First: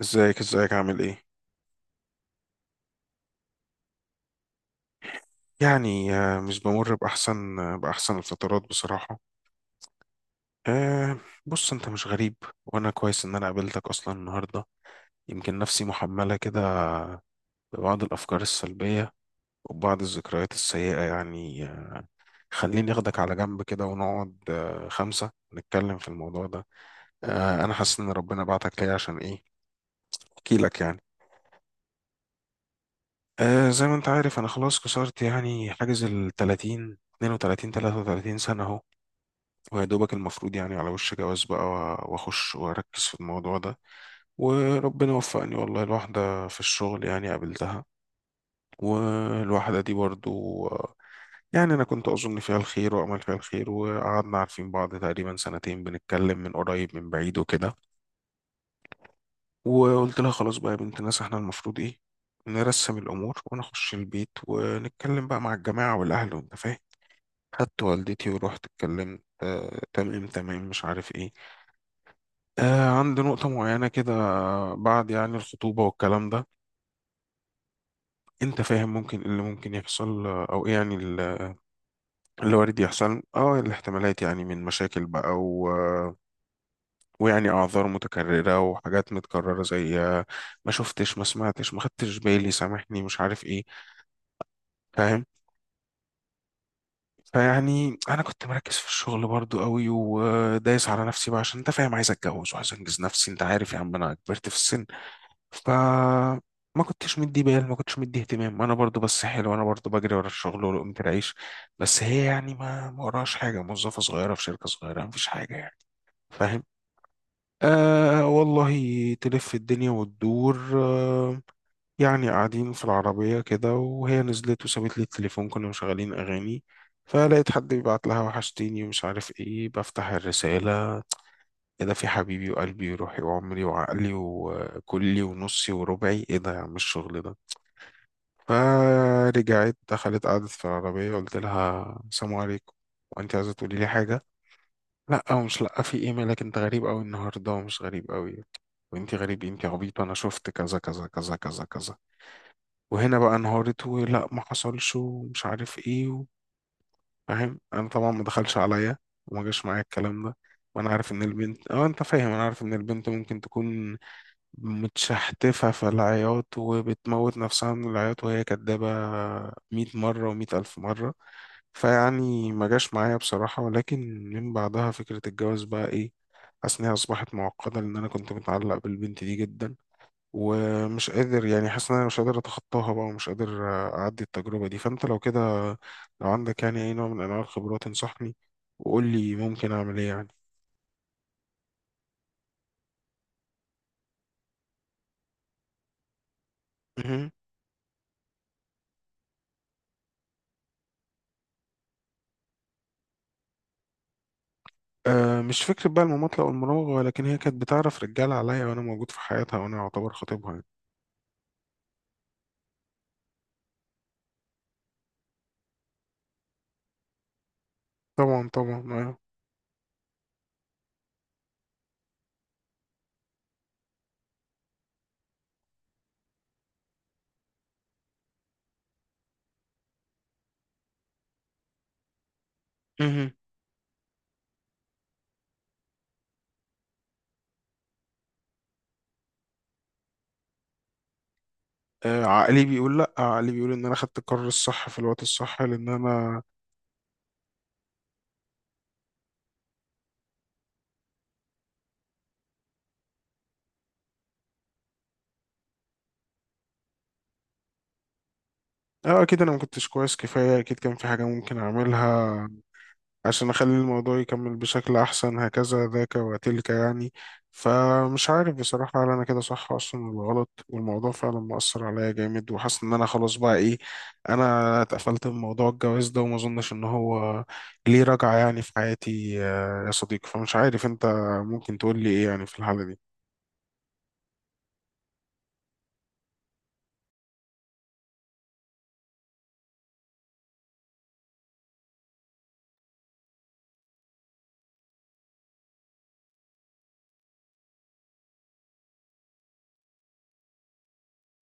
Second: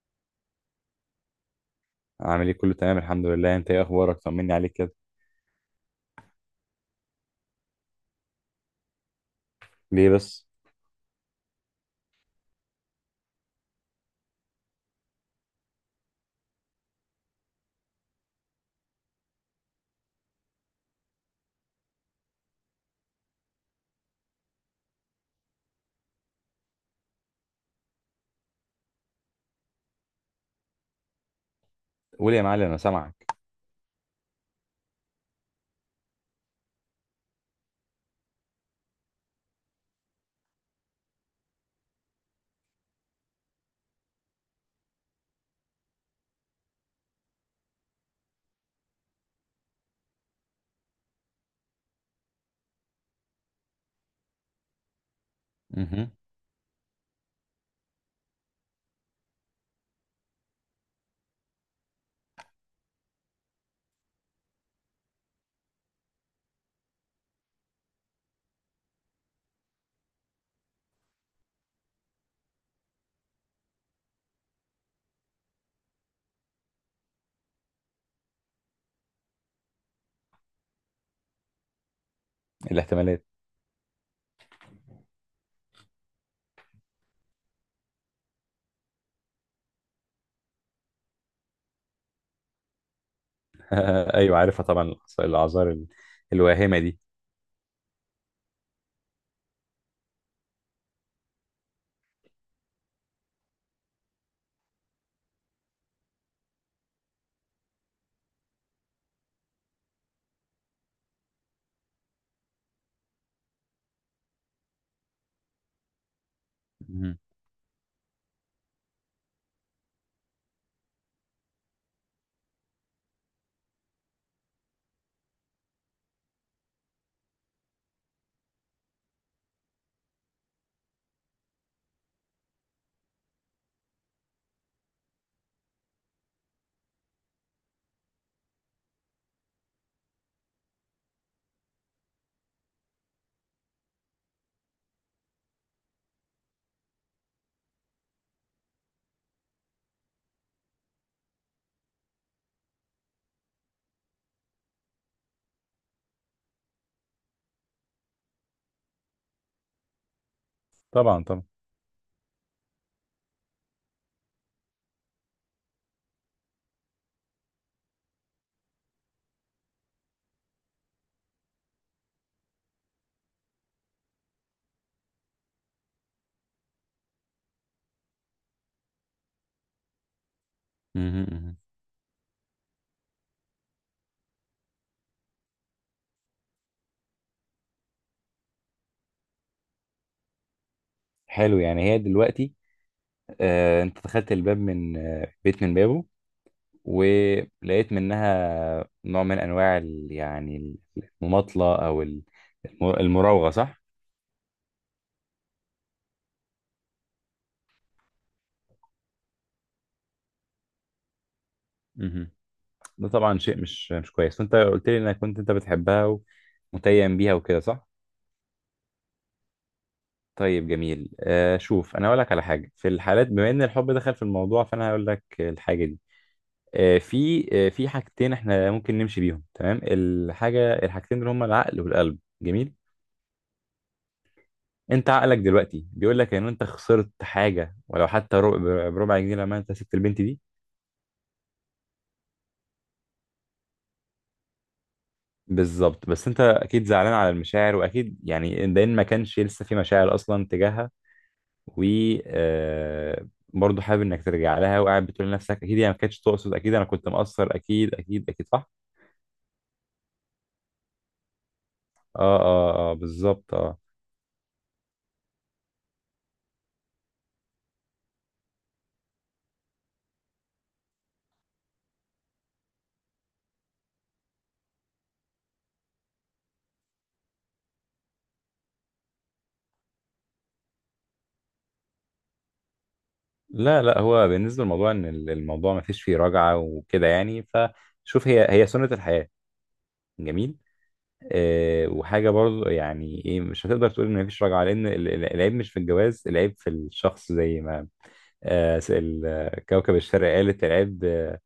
ازيك، ازيك، عامل ايه؟ عامل ايه، كله تمام الحمد لله. انت ايه اخبارك؟ طمني عليك كده. يعني مش بمر باحسن الفترات بصراحه. ليه بس؟ آه بص انت مش غريب، وانا كويس ان انا قابلتك اصلا النهارده. يمكن نفسي محمله كده ببعض الافكار السلبيه وبعض الذكريات السيئه يعني. خليني اخدك على جنب كده ونقعد خمسه نتكلم في الموضوع ده. انا حاسس ان ربنا بعتك ليا عشان ايه احكي لك يعني. قول يا معلم، انا سامعك. زي ما انت عارف، انا خلاص كسرت يعني حاجز ال 30 32 33 سنه، ويا دوبك المفروض يعني على وش جواز بقى واخش واركز في الموضوع ده. وربنا وفقني والله، الواحدة في الشغل يعني قابلتها، والواحدة دي برضو يعني انا كنت اظن فيها الخير وامل فيها الخير، وقعدنا عارفين بعض تقريبا سنتين، مهم. بنتكلم من قريب من بعيد وكده. وقلت لها: خلاص بقى يا بنت الناس، احنا المفروض ايه، نرسم الامور ونخش البيت ونتكلم بقى مع الجماعة والاهل، وانت فاهم. خدت والدتي ورحت اتكلمت، تمام تمام مش عارف ايه. عند نقطة معينة كده، بعد يعني الخطوبة والكلام ده، انت فاهم ممكن ايه اللي ممكن يحصل، او ايه يعني اللي وارد يحصل. الاحتمالات. اه الاحتمالات يعني من مشاكل بقى ويعني اعذار متكررة وحاجات متكررة، زي ما شفتش، ما سمعتش، ما خدتش بالي، سامحني، مش عارف ايه. ايوه، عارفها طبعا. فاهم. الاعذار الواهمه دي. فيعني انا كنت مركز في الشغل برضو قوي، ودايس على نفسي بقى، عشان انت فاهم عايز اتجوز وعايز انجز نفسي. انت عارف يا عم انا كبرت في السن. فما كنتش مدي بال، ما كنتش مدي اهتمام انا برضو، بس حلو، انا برضو بجري ورا الشغل ولقمة العيش. بس هي يعني ما وراش حاجه، موظفه صغيره في شركه صغيره، مفيش حاجه يعني. فاهم. مهم. والله تلف الدنيا وتدور. يعني قاعدين في العربية كده، وهي نزلت وسابت لي التليفون، كنا مشغلين أغاني، فلقيت حد بيبعت لها: وحشتيني ومش عارف ايه. بفتح الرسالة: ايه ده؟ في حبيبي وقلبي وروحي وعمري وعقلي وكلي ونصي وربعي، ايه ده يا عم الشغل ده؟ فرجعت دخلت قعدت في العربية، قلت لها: السلام عليكم، وانت عايزة تقولي لي حاجة؟ لا، ومش لا، في ايه، مالك انت غريب قوي النهاردة، ومش غريب قوي، وانت غريب إيه؟ انت عبيط، انا شفت كذا كذا كذا كذا كذا. وهنا بقى انهارت ولا ما حصلش ومش عارف ايه فاهم. انا طبعا ما دخلش عليا وما جاش معايا الكلام ده. وانا عارف ان طبعا طبعا. البنت، انت فاهم، انا عارف ان البنت ممكن تكون متشحتفة في العياط وبتموت نفسها من العياط، وهي كدابة مية مرة ومية ألف مرة. فيعني ما جاش معايا بصراحة، ولكن من بعدها فكرة الجواز بقى إيه، حاسس إنها أصبحت معقدة، لأن أنا كنت متعلق بالبنت دي جدا، ومش مهم، قادر مهم. يعني، حاسس إن أنا مش قادر أتخطاها بقى، ومش قادر أعدي التجربة دي. فأنت لو كده، لو عندك يعني أي نوع من أنواع الخبرات، انصحني وقول لي ممكن أعمل إيه حلو. يعني هي دلوقتي، انت دخلت الباب من بيت من بابه، يعني. ولقيت منها نوع من انواع يعني المماطله او المراوغه، صح؟ أه مش فكرة بقى المماطلة أو المراوغة، ولكن هي كانت بتعرف رجالة عليا وأنا موجود في حياتها وأنا أعتبر خطيبها يعني. مهم. ده طبعا شيء مش كويس. وانت قلت لي انك كنت انت بتحبها ومتيم بيها وكده، صح؟ طبعا طبعا. طيب جميل. شوف، انا اقول لك على حاجه. في الحالات بما ان الحب دخل في الموضوع، فانا هقول لك الحاجه دي. في حاجتين احنا ممكن نمشي بيهم، تمام. الحاجتين دول هما العقل والقلب، جميل. مهم. انت عقلك دلوقتي بيقول لك ان انت خسرت حاجه ولو حتى ربع بربع جنيه لما انت سبت البنت دي. عقلي بيقول لأ، عقلي بيقول إن أنا خدت القرار الصح في الوقت الصح، لأن بالظبط. بس انت أنا اكيد زعلان على المشاعر، واكيد يعني ده إن ما كانش لسه في مشاعر اصلا تجاهها. و آه، برضه حابب انك ترجع لها، وقاعد بتقول لنفسك اكيد هي ما كانتش تقصد، اكيد انا كنت مقصر، اكيد اكيد اكيد، صح؟ أكيد أنا ما كنتش كويس كفاية، أكيد كان في حاجة ممكن اه أعملها اه اه، عشان بالظبط أخلي اه. الموضوع يكمل بشكل أحسن، هكذا ذاك وتلك يعني. فمش عارف بصراحة، هل أنا كده صح أصلا ولا غلط؟ والموضوع فعلا مؤثر عليا جامد، وحاسس إن أنا خلاص بقى إيه، أنا اتقفلت من موضوع الجواز ده، وما أظنش إن هو ليه رجعة يعني في حياتي، يا صديقي. فمش عارف، أنت ممكن تقول لي إيه يعني في الحالة دي؟ لا، لا، هو بالنسبه للموضوع ان الموضوع ما فيش فيه رجعه وكده يعني. فشوف، هي سنه الحياه، جميل. وحاجه برضه، يعني ايه، مش هتقدر تقول ان ما فيش رجعه، لان العيب مش في الجواز، العيب في الشخص، زي ما كوكب الشرق قالت: العيب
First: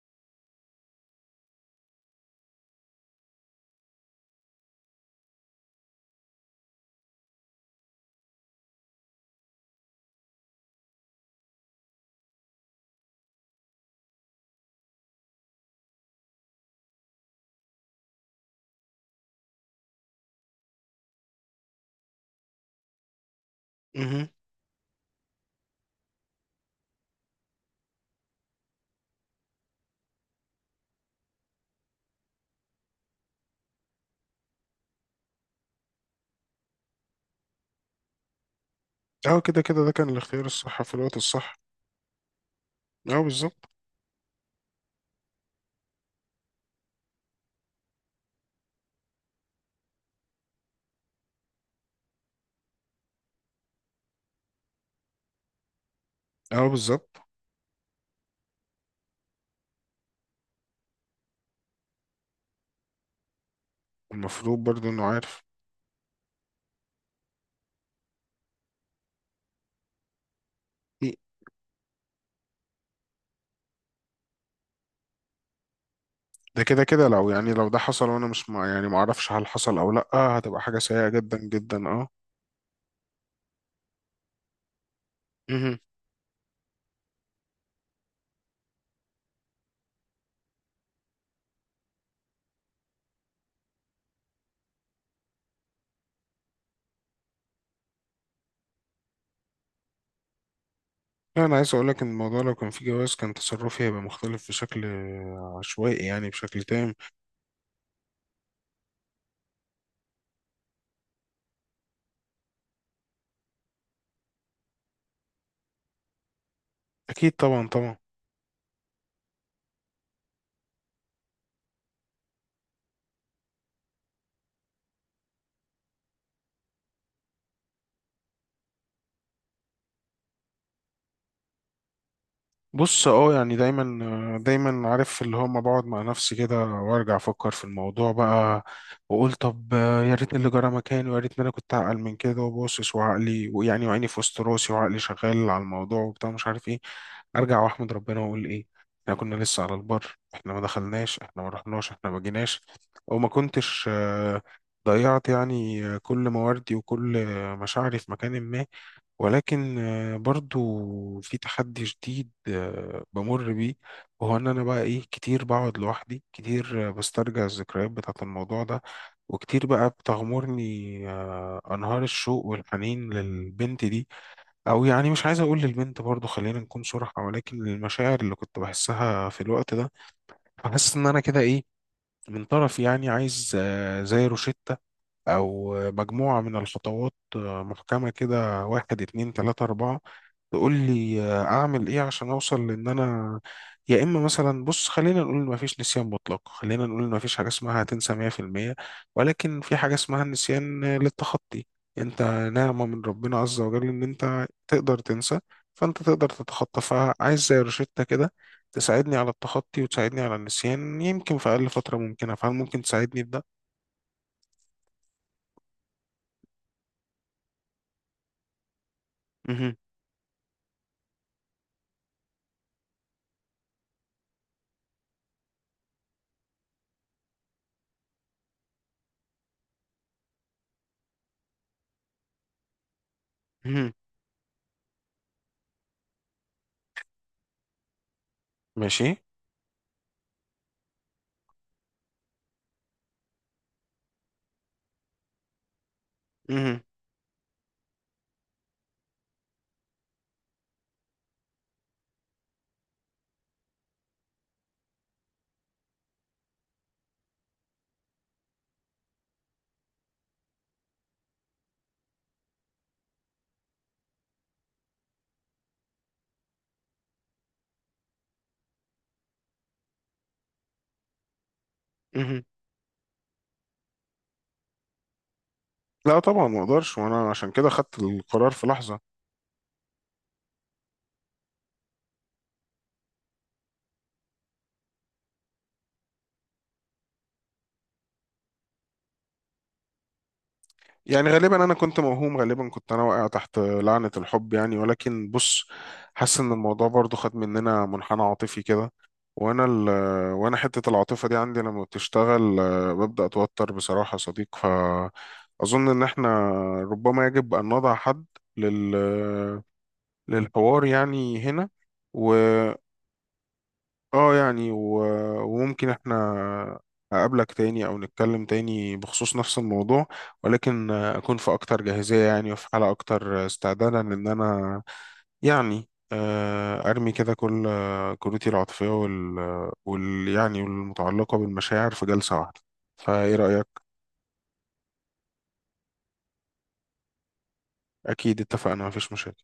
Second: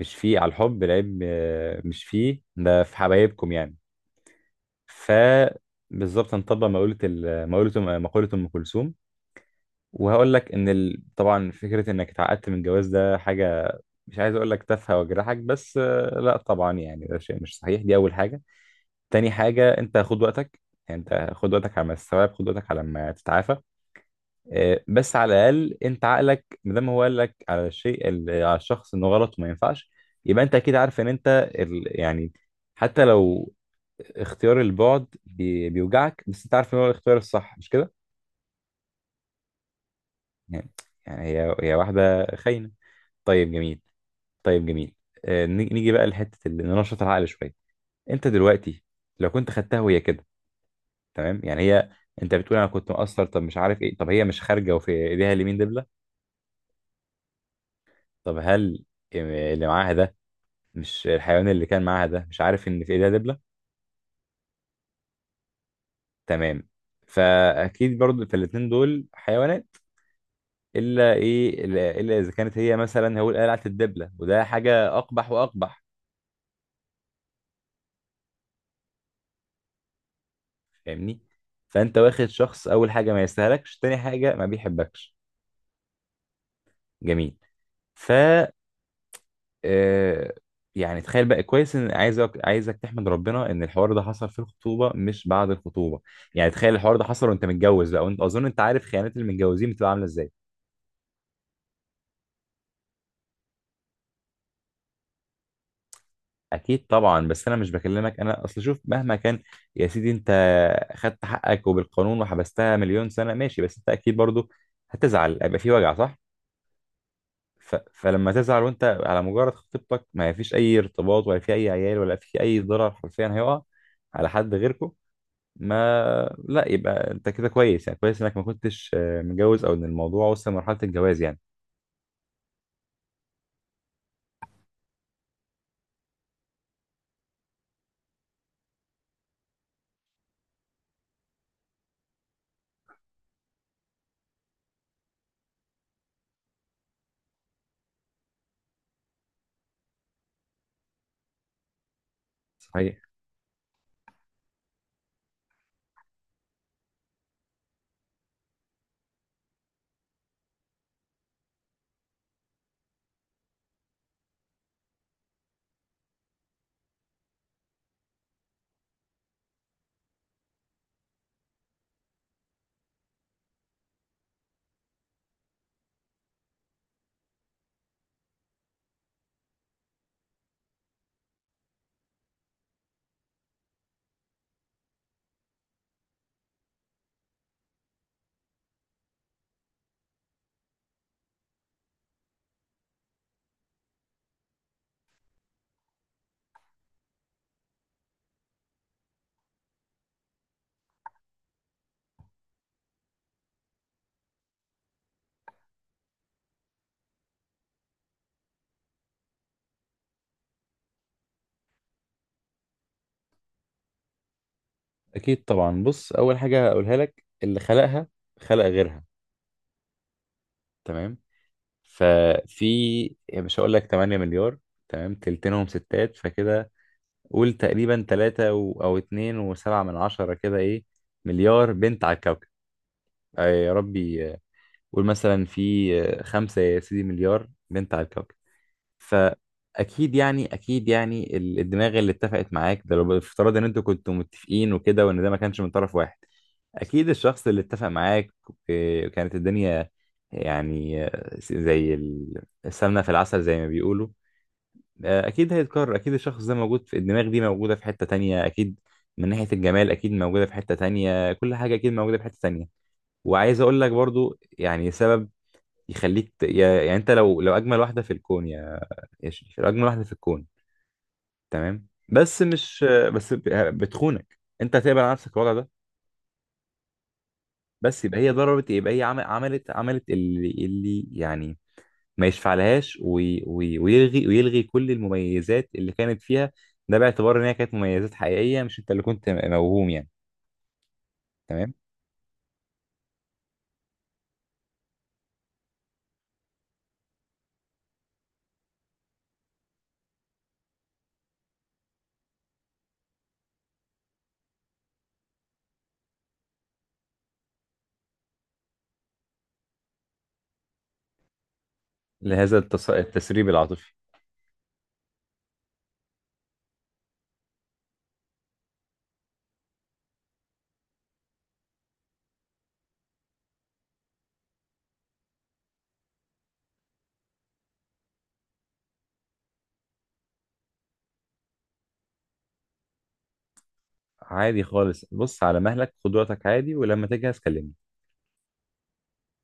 مش فيه على الحب، العيب مش فيه، ده في حبايبكم يعني. ف بالظبط، هنطبق مقولة ال- مقولة مقولة أم كلثوم. وهقول لك إن طبعا فكرة إنك اتعقدت من الجواز ده حاجة، مش عايز أقول لك تافهة وأجرحك، بس لا طبعا يعني ده شيء مش صحيح. دي أول حاجة. تاني حاجة، أنت خد وقتك. يعني أنت خد وقتك على ما تستوعب، خد وقتك على ما تتعافى. مهم. بس على الأقل أنت عقلك مادام هو قال لك على الشيء على الشخص إنه غلط وما ينفعش، يبقى أنت أكيد عارف إن أنت يعني، حتى لو اختيار البعد بيوجعك، بس انت عارف ان هو الاختيار الصح، مش كده؟ كده كده ده كان الاختيار يعني الصح في الوقت يعني الصح. هي واحده خاينه. طيب بالظبط جميل. طيب جميل. نيجي بقى لحته اللي ننشط العقل شويه. انت دلوقتي، لو كنت خدتها وهي كده، تمام، يعني هي، انت بتقول انا كنت مقصر، طب مش عارف ايه، طب هي مش خارجه وفي ايديها اليمين دبله؟ أه بالظبط. طب هل اللي معاها ده، مش الحيوان اللي كان معاها ده مش عارف ان في ايديها دبله؟ المفروض برضه إنه عارف. تمام. فاكيد برضو في الاتنين دول حيوانات. الا ايه، إلا اذا كانت هي مثلا هو قلعه الدبله، وده حاجه اقبح واقبح. ده كده كده، لو يعني لو ده حصل، وانا مش مع، يعني ما اعرفش هل حصل او لا، هتبقى حاجه سيئه فاهمني؟ جدا جدا فانت اه واخد شخص، اول حاجه ما يستاهلكش، تاني حاجه ما بيحبكش. مهم. جميل. ف آه، يعني تخيل بقى كويس، ان عايزك تحمد ربنا ان الحوار ده حصل في الخطوبه مش بعد الخطوبه. يعني تخيل الحوار ده حصل وانت متجوز بقى، وانت اظن انت عارف خيانات المتجوزين بتبقى عامله ازاي. لا، انا عايز اقول لك ان الموضوع لو كان فيه جواز كان تصرفي هيبقى مختلف بشكل عشوائي، يعني بشكل اكيد تام. طبعا. بس انا مش بكلمك، انا اصل شوف مهما كان يا سيدي، انت خدت حقك وبالقانون وحبستها مليون سنه، ماشي، بس انت اكيد برضو هتزعل، هيبقى في وجع، صح؟ اكيد طبعا طبعا. فلما تزعل وانت على مجرد خطيبتك، ما فيش اي ارتباط ولا في اي عيال ولا في اي ضرر حرفيا هيقع على حد غيركم. ما لا، يبقى انت كده كويس، يعني كويس انك ما كنتش متجوز او ان الموضوع وصل لمرحله الجواز يعني. بص يعني دايما عارف اللي هو، ما بقعد مع نفسي كده وارجع افكر في الموضوع بقى، واقول طب يا ريتني اللي جرى مكاني، ويا ريتني انا كنت اعقل من كده، وباصص وعقلي، ويعني وعيني في وسط راسي وعقلي شغال على الموضوع وبتاع مش عارف ايه. ارجع واحمد ربنا واقول ايه، احنا كنا لسه على البر، احنا ما دخلناش، احنا ما رحناش، احنا ما جيناش، صحيح. وما كنتش ضيعت يعني كل مواردي وكل مشاعري في مكان ما. ولكن برضو في تحدي جديد بمر بيه، وهو ان انا بقى ايه، كتير بقعد لوحدي، كتير بسترجع الذكريات بتاعة الموضوع ده، وكتير بقى بتغمرني انهار الشوق والحنين للبنت دي، او يعني مش عايز اقول للبنت برضو، خلينا نكون صراحة، ولكن للمشاعر اللي كنت بحسها في الوقت ده. فحاسس ان انا كده ايه، من طرف يعني عايز زي روشتة، او مجموعة من الخطوات محكمة كده، واحد اتنين تلاتة اربعة، تقول لي اعمل ايه عشان اوصل، لان انا يا اما مثلا، بص خلينا نقول ما فيش نسيان مطلق، خلينا نقول ما فيش حاجه اسمها هتنسى 100%، ولكن في حاجه اسمها النسيان للتخطي. انت نعمه من ربنا عز وجل ان انت تقدر تنسى، فانت تقدر تتخطى. فعايز زي روشتة كده تساعدني على التخطي، وتساعدني على النسيان، يمكن في اقل فتره ممكنه. فهل ممكن تساعدني بده؟ اكيد طبعا. بص، اول حاجه اقولها لك: اللي خلقها خلق غيرها. مهم. تمام. ففي، يعني مش هقول لك 8 مليار، تمام، تلتينهم ستات فكده، قول تقريبا 3 او 2 و7 من عشرة كده، ايه، مليار بنت على الكوكب. يا مهم. ربي، قول مثلا في خمسة يا سيدي مليار بنت على الكوكب. ماشي. فأكيد يعني أكيد يعني الدماغ اللي اتفقت معاك ده، لو بافتراض إن أنتوا كنتوا متفقين وكده، وإن ده ما كانش من طرف واحد، مهم. اكيد الشخص اللي اتفق معاك، إيه، كانت الدنيا يعني زي السمنه في العسل، زي ما بيقولوا. اكيد هيتكرر، اكيد الشخص ده موجود، في الدماغ دي موجوده في حته تانية اكيد، من ناحيه الجمال اكيد موجوده في حته تانية، كل حاجه اكيد موجوده في حته تانية. وعايز اقول لك برضو يعني سبب يخليك يعني، انت لو اجمل واحده في الكون، يا شريف، لو اجمل واحده في الكون، تمام، بس مهم. مش بس بتخونك، انت هتقبل على نفسك الوضع ده؟ لا طبعا ما اقدرش، وانا عشان كده خدت بس يبقى هي القرار في ضربت، يبقى لحظه. هي عملت عملت اللي يعني ما يشفعلهاش، ويلغي كل المميزات اللي كانت فيها. ده باعتبار ان هي كانت مميزات حقيقية، مش انت اللي كنت موهوم يعني. يعني غالبا انا تمام. كنت موهوم، غالبا كنت انا واقع تحت لعنة الحب يعني، ولكن بص، حاسس ان الموضوع برضو خد مننا منحنى عاطفي كده. وانا ال وانا حتة العاطفة دي عندي لما بتشتغل ببدأ اتوتر بصراحة يا صديق. فاظن ان احنا ربما يجب ان نضع حد لل للحوار يعني هنا. لهذا التسريب العاطفي. اه يعني وممكن احنا اقابلك تاني، او نتكلم تاني بخصوص نفس الموضوع، ولكن اكون في اكتر جاهزية يعني، وفي حالة اكتر استعدادا ان انا يعني ارمي كده كل كروتي العاطفية والمتعلقة بالمشاعر في جلسة واحدة. فايه رأيك؟ عادي خالص. بص، على مهلك، خد وقتك عادي، ولما تجهز كلمني. اكيد اتفقنا، مفيش مشاكل.